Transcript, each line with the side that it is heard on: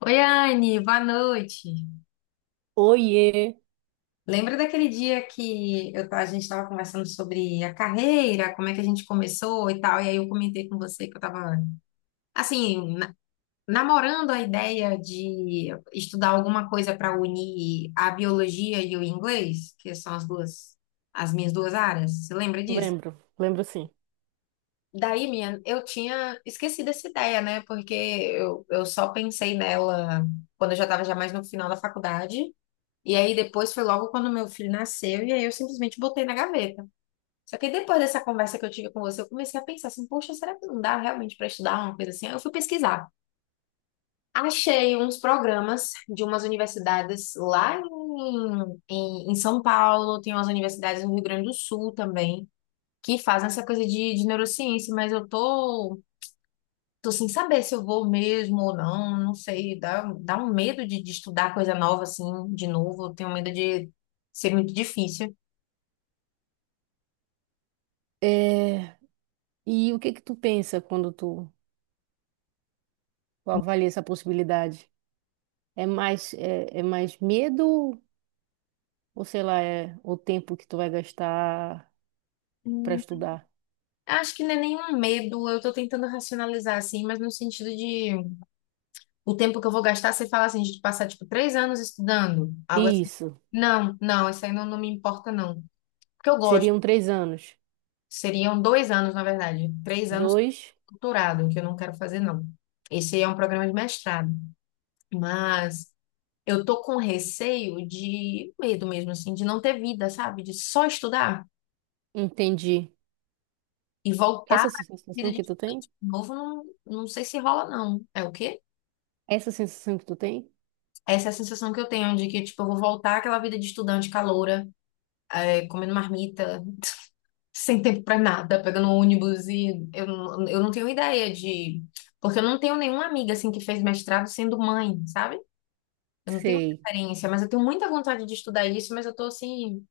left: Oi, Anne, boa noite.
right: Oiê,
left: Lembra daquele dia que a gente estava conversando sobre a carreira, como é que a gente começou e tal, e aí eu comentei com você que eu estava, assim, namorando a ideia de estudar alguma coisa para unir a biologia e o inglês, que são as minhas duas áreas. Você lembra disso?
right: lembro, sim.
left: Daí, minha, eu tinha esquecido essa ideia, né? Porque eu só pensei nela quando eu já estava já mais no final da faculdade. E aí depois foi logo quando meu filho nasceu, e aí eu simplesmente botei na gaveta. Só que depois dessa conversa que eu tive com você, eu comecei a pensar assim, poxa, será que não dá realmente para estudar uma coisa assim? Aí eu fui pesquisar. Achei uns programas de umas universidades lá em São Paulo, tem umas universidades no Rio Grande do Sul também, que fazem essa coisa de neurociência, mas tô sem saber se eu vou mesmo ou não, não sei, dá um medo de estudar coisa nova assim, de novo, eu tenho medo de ser muito difícil.
right: É, e o que que tu pensa quando tu avalia essa possibilidade? É mais medo ou sei lá, é o tempo que tu vai gastar para
left: Hum.
right: estudar?
left: Acho que não é nenhum medo, eu tô tentando racionalizar assim, mas no sentido de o tempo que eu vou gastar, você fala assim, de passar tipo 3 anos estudando, algo assim.
right: Isso,
left: Não, não, isso aí não, não me importa, não. Porque eu gosto.
right: seriam três anos.
left: Seriam 2 anos, na verdade. 3 anos
right: Dois,
left: doutorado, que eu não quero fazer, não. Esse é um programa de mestrado. Mas eu tô com receio de medo mesmo, assim, de não ter vida, sabe? De só estudar
right: entendi.
left: e voltar
right: Essa
left: para a vida
right: sensação
left: de
right: que tu tem?
left: estudante de novo, não, não sei se rola, não. É o quê?
right: Essa sensação que tu tem?
left: Essa é a sensação que eu tenho de que, tipo, eu vou voltar àquela vida de estudante caloura, é, comendo marmita, sem tempo pra nada, pegando um ônibus e eu não tenho ideia de... Porque eu não tenho nenhuma amiga, assim, que fez mestrado sendo mãe, sabe? Eu não tenho
right: Sei.
left: referência, mas eu tenho muita vontade de estudar isso, mas eu tô, assim,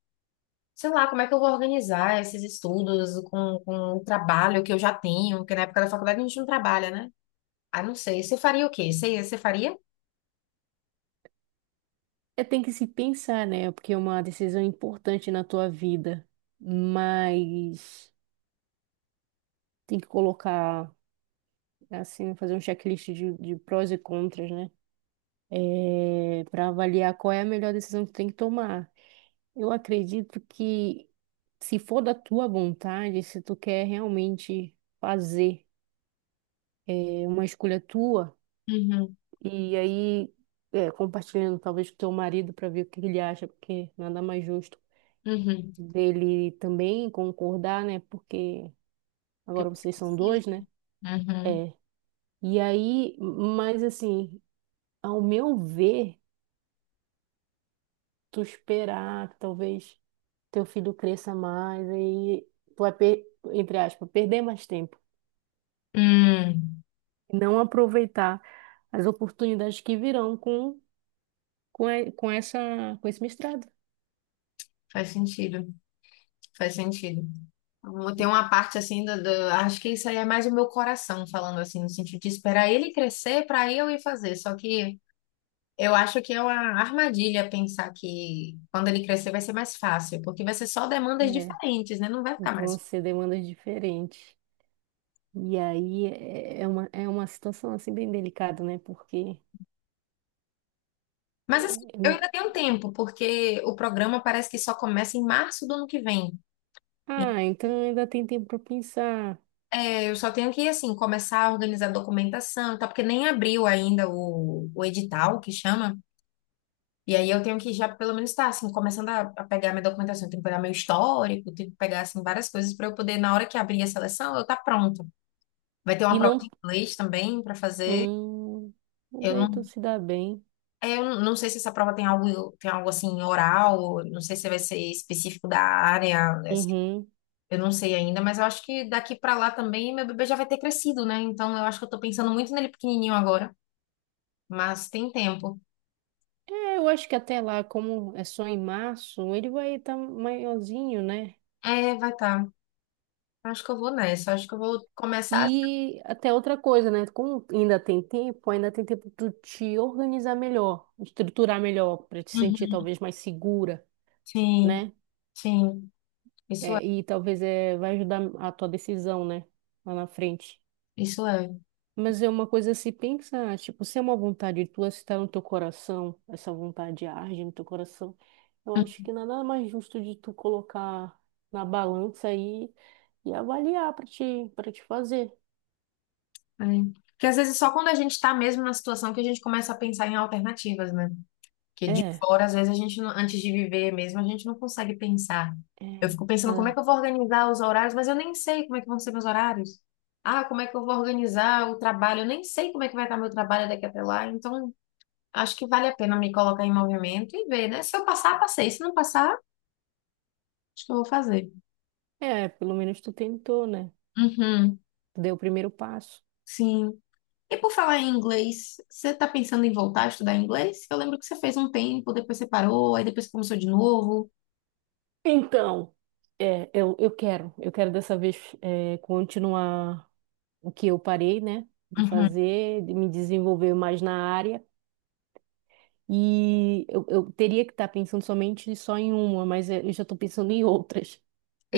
left: sei lá, como é que eu vou organizar esses estudos com o trabalho que eu já tenho, porque na época da faculdade a gente não trabalha, né? Ah, não sei. Você faria o quê? Você faria?
right: É, tem que se pensar, né? Porque é uma decisão importante na tua vida, mas tem que colocar. Assim, fazer um checklist de prós e contras, né? É, para avaliar qual é a melhor decisão que tu tem que tomar. Eu acredito que se for da tua vontade, se tu quer realmente fazer uma escolha tua,
left: Uhum,
right: e aí compartilhando talvez com teu marido para ver o que ele acha, porque nada mais justo
left: uhum.
right: dele também concordar, né? Porque
left: Que
right: agora
left: você
right: vocês são
left: precisa.
right: dois, né?
left: Uhum.
right: É. E aí, mas assim, ao meu ver, tu esperar que talvez teu filho cresça mais, aí tu vai, per- entre aspas, perder mais tempo.
left: Hum,
right: Não aproveitar as oportunidades que virão com com esse mestrado.
left: faz sentido, faz sentido. Eu tenho uma parte assim acho que isso aí é mais o meu coração falando assim, no sentido de esperar ele crescer para eu ir fazer. Só que eu acho que é uma armadilha pensar que quando ele crescer vai ser mais fácil, porque vai ser só demandas
right: É,
left: diferentes, né? Não vai ficar mais
right: vão
left: fácil.
right: ser demandas diferentes. E aí é é uma situação assim bem delicada, né? Porque
left: Mas assim, eu
right: é,
left: ainda tenho tempo, porque o programa parece que só começa em março do ano que vem.
right: ah, então ainda tem tempo para pensar.
left: É, eu só tenho que, assim, começar a organizar documentação e tal, porque nem abriu ainda o edital, que chama. E aí eu tenho que já pelo menos estar assim, começando a pegar minha documentação, eu tenho que pegar meu histórico, tenho que pegar assim várias coisas para eu poder na hora que abrir a seleção, eu estar pronta. Vai ter uma
right: E
left: prova de
right: não.
left: inglês também para fazer.
right: Hum, mas
left: Eu
right: aí
left: não,
right: tu se dá bem.
left: é, eu não sei se essa prova tem algo assim oral, não sei se vai ser específico da área, né, assim,
right: Uhum.
left: eu não sei ainda, mas eu acho que daqui para lá também meu bebê já vai ter crescido, né? Então eu acho que eu tô pensando muito nele pequenininho agora, mas tem tempo.
right: É, eu acho que até lá, como é só em março, ele vai estar maiorzinho, né?
left: É, vai estar. Tá. Acho que eu vou nessa, acho que eu vou começar. Assim.
right: E até outra coisa, né? Como ainda tem tempo de tu te organizar melhor, estruturar melhor, para te sentir
left: Uhum.
right: talvez mais segura,
left: Sim.
right: né?
left: Sim, isso é,
right: E talvez vai ajudar a tua decisão, né? Lá na frente.
left: isso é.
right: Mas é uma coisa a se pensar, tipo, se é uma vontade tua, se está no teu coração, essa vontade arde no teu coração, eu acho que nada mais justo de tu colocar na balança aí e avaliar para para te fazer.
left: É. Porque às vezes só quando a gente está mesmo na situação que a gente começa a pensar em alternativas, né? Porque de
right: É,
left: fora, às vezes, a gente, não- antes de viver mesmo, a gente não consegue pensar. Eu
right: é,
left: fico pensando como é que
right: ah,
left: eu vou organizar os horários, mas eu nem sei como é que vão ser meus horários. Ah, como é que eu vou organizar o trabalho? Eu nem sei como é que vai estar meu trabalho daqui até lá. Então, acho que vale a pena me colocar em movimento e ver, né? Se eu passar, passei. Se não passar, acho que eu vou fazer.
right: pelo menos tu tentou, né?
left: Uhum.
right: Tu deu o primeiro passo.
left: Sim. E por falar em inglês, você está pensando em voltar a estudar inglês? Eu lembro que você fez um tempo, depois você parou, aí depois começou de novo.
right: Então, é, eu quero dessa vez continuar o que eu parei, né? De
left: Uhum.
right: fazer, de me desenvolver mais na área. E eu teria que estar pensando somente só em uma, mas eu já estou pensando em outras.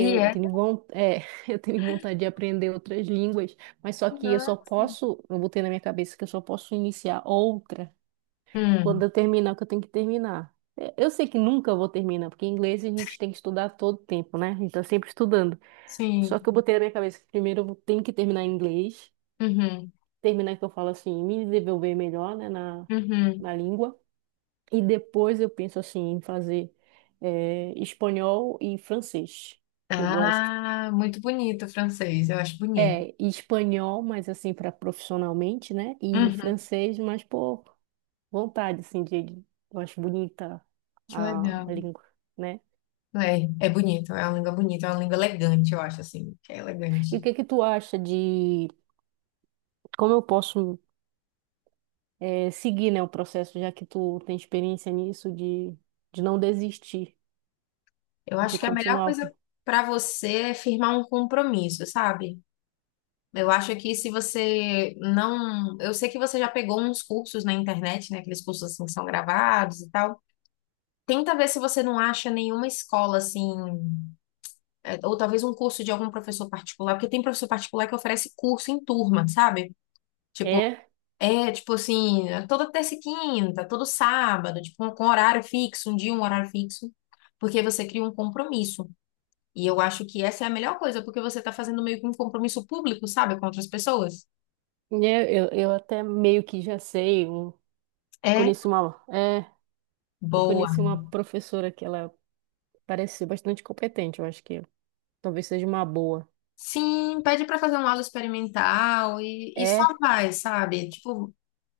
left: E é
right: eu tenho vontade de aprender outras línguas, mas só que
left: nossa.
right: eu botei na minha cabeça que eu só posso iniciar outra quando
left: Hum,
right: eu terminar o que eu tenho que terminar. É, eu sei que nunca vou terminar, porque inglês a gente tem que estudar todo tempo, né? A gente tá sempre estudando. Só
left: sim.
right: que eu botei na minha cabeça que primeiro tenho que terminar em inglês,
left: Uhum,
right: terminar que eu falo assim, me desenvolver melhor, né,
left: uhum.
right: na língua. E depois eu penso assim em fazer espanhol e francês, que eu gosto.
left: Ah, muito bonito o francês, eu acho bonito.
right: É, e espanhol, mas assim, para profissionalmente, né? E
left: Uhum,
right: francês, mas por vontade, assim, eu acho bonita
left: que legal.
right: a língua, né?
left: É, é bonito, é uma língua bonita, é uma língua elegante, eu acho assim, que é elegante.
right: E o que que tu acha de como eu posso seguir, né, o processo, já que tu tem experiência nisso, de não desistir,
left: Eu acho
right: de
left: que a melhor
right: continuar?
left: coisa para você é firmar um compromisso, sabe? Eu acho que se você não. Eu sei que você já pegou uns cursos na internet, né? Aqueles cursos assim que são gravados e tal. Tenta ver se você não acha nenhuma escola assim, é, ou talvez um curso de algum professor particular, porque tem professor particular que oferece curso em turma, sabe? Tipo,
right: É,
left: é tipo assim, é toda terça e quinta, todo sábado, tipo, com horário fixo, um dia, um horário fixo, porque você cria um compromisso. E eu acho que essa é a melhor coisa, porque você tá fazendo meio que um compromisso público, sabe, com outras pessoas.
right: né, eu até meio que
left: É.
right: conheço uma. É, eu
left: Boa.
right: conheci uma professora que ela parece ser bastante competente, eu acho que talvez seja uma boa.
left: Sim, pede para fazer um aula experimental e só
right: É,
left: vai, sabe? Tipo,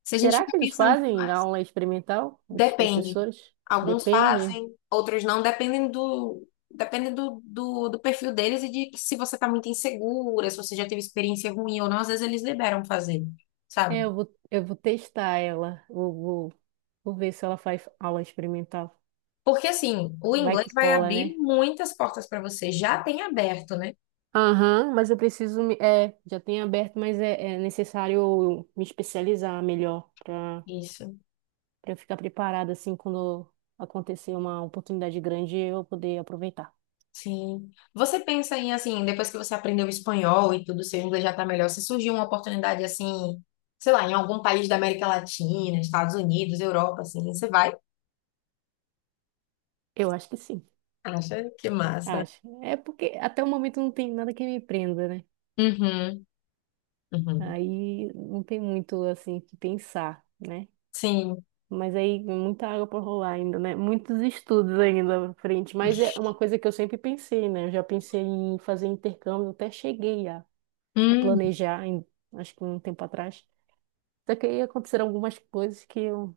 left: se a gente
right: será
left: fica
right: que eles
left: pensando
right: fazem
left: demais,
right: aula experimental, esses
left: depende.
right: professores?
left: Alguns
right: Depende.
left: fazem, outros não, dependem do, depende do perfil deles e de se você tá muito insegura, se você já teve experiência ruim ou não, às vezes eles liberam fazer,
right: É,
left: sabe?
right: eu vou testar ela, vou ver se ela faz aula experimental.
left: Porque assim, o
right: Vai
left: inglês
right: que
left: vai
right: cola,
left: abrir
right: né?
left: muitas portas para você, já tem aberto, né?
right: Aham, mas eu preciso me, é, já tem aberto, mas é necessário eu me especializar melhor
left: Isso.
right: para eu ficar preparada assim quando acontecer uma oportunidade grande eu poder aproveitar.
left: Sim. Você pensa em, assim, depois que você aprendeu espanhol e tudo, seu inglês já tá melhor, se surgiu uma oportunidade, assim, sei lá, em algum país da América Latina, Estados Unidos, Europa, assim, você vai?
right: Eu acho que sim,
left: Acha que massa.
right: acho. É porque até o momento não tem nada que me prenda, né?
left: Uhum, uhum.
right: Aí não tem muito assim que pensar, né?
left: Sim.
right: Mas aí muita água para rolar ainda, né? Muitos estudos ainda pra frente, mas é uma coisa que eu sempre pensei, né? Eu já pensei em fazer intercâmbio, até cheguei a
left: Hum,
right: planejar, acho que um tempo atrás. Só que aí aconteceram algumas coisas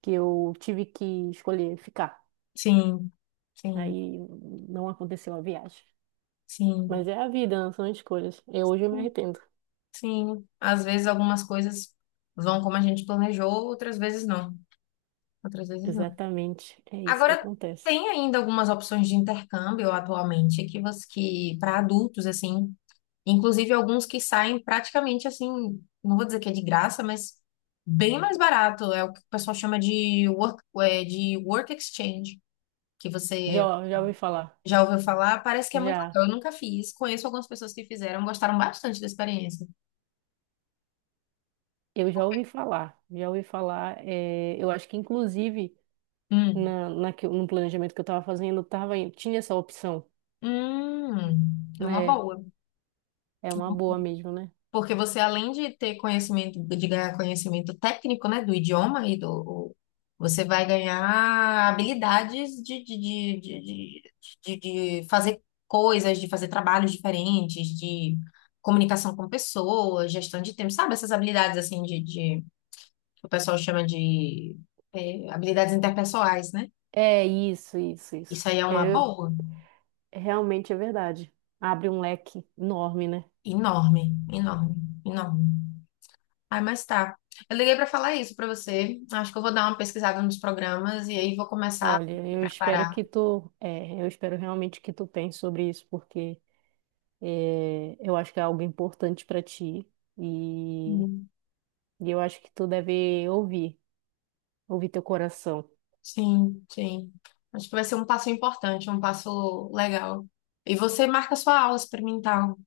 right: que eu tive que escolher ficar.
left: sim, sim,
right: Aí não aconteceu a viagem.
left: sim,
right: Mas é a vida, não são escolhas. Eu hoje eu me arrependo.
left: sim. Às vezes algumas coisas vão como a gente planejou, outras vezes não. Outras vezes não.
right: Exatamente, é isso que
left: Agora,
right: acontece.
left: tem ainda algumas opções de intercâmbio atualmente que para adultos, assim, inclusive alguns que saem praticamente assim, não vou dizer que é de graça, mas bem mais barato. É o que o pessoal chama é, de work exchange, que você
right: Já, já ouvi falar.
left: já ouviu falar. Parece que é muito
right: Já,
left: legal. Eu nunca fiz. Conheço algumas pessoas que fizeram, gostaram bastante da experiência.
right: eu já ouvi falar. É, eu acho que inclusive
left: Hum,
right: no planejamento que eu estava fazendo, tinha essa opção,
left: é uma
right: né?
left: boa.
right: É uma boa mesmo, né?
left: Porque você, além de ter conhecimento, de ganhar conhecimento técnico, né, do idioma e do, o- você vai ganhar habilidades de fazer coisas, de fazer trabalhos diferentes, de comunicação com pessoas, gestão de tempo, sabe? Essas habilidades, assim, que o pessoal chama de, habilidades interpessoais, né?
right: É isso, isso,
left: Isso
right: isso.
left: aí é uma boa,
right: Realmente é verdade. Abre um leque enorme, né?
left: enorme, enorme, enorme. Ai, mas tá. Eu liguei pra falar isso pra você. Acho que eu vou dar uma pesquisada nos programas e aí vou começar a
right: Olha,
left: me
right: eu espero
left: preparar.
right: que eu espero realmente que tu pense sobre isso, porque é, eu acho que é algo importante para ti e,
left: Hum.
right: e eu acho que tu deve ouvir teu coração.
left: Sim, sim. Acho que vai ser um passo importante, um passo legal. E você marca sua aula experimental.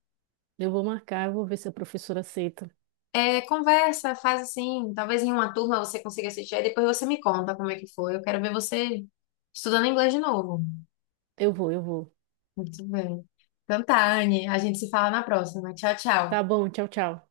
right: Eu vou marcar, eu vou ver se a professora aceita.
left: É, conversa, faz assim. Talvez em uma turma você consiga assistir, aí depois você me conta como é que foi. Eu quero ver você estudando inglês de novo.
right: Eu vou, eu vou.
left: Muito bem. Então tá, Anne. A gente se fala na próxima. Tchau, tchau.
right: Tá bom, tchau, tchau.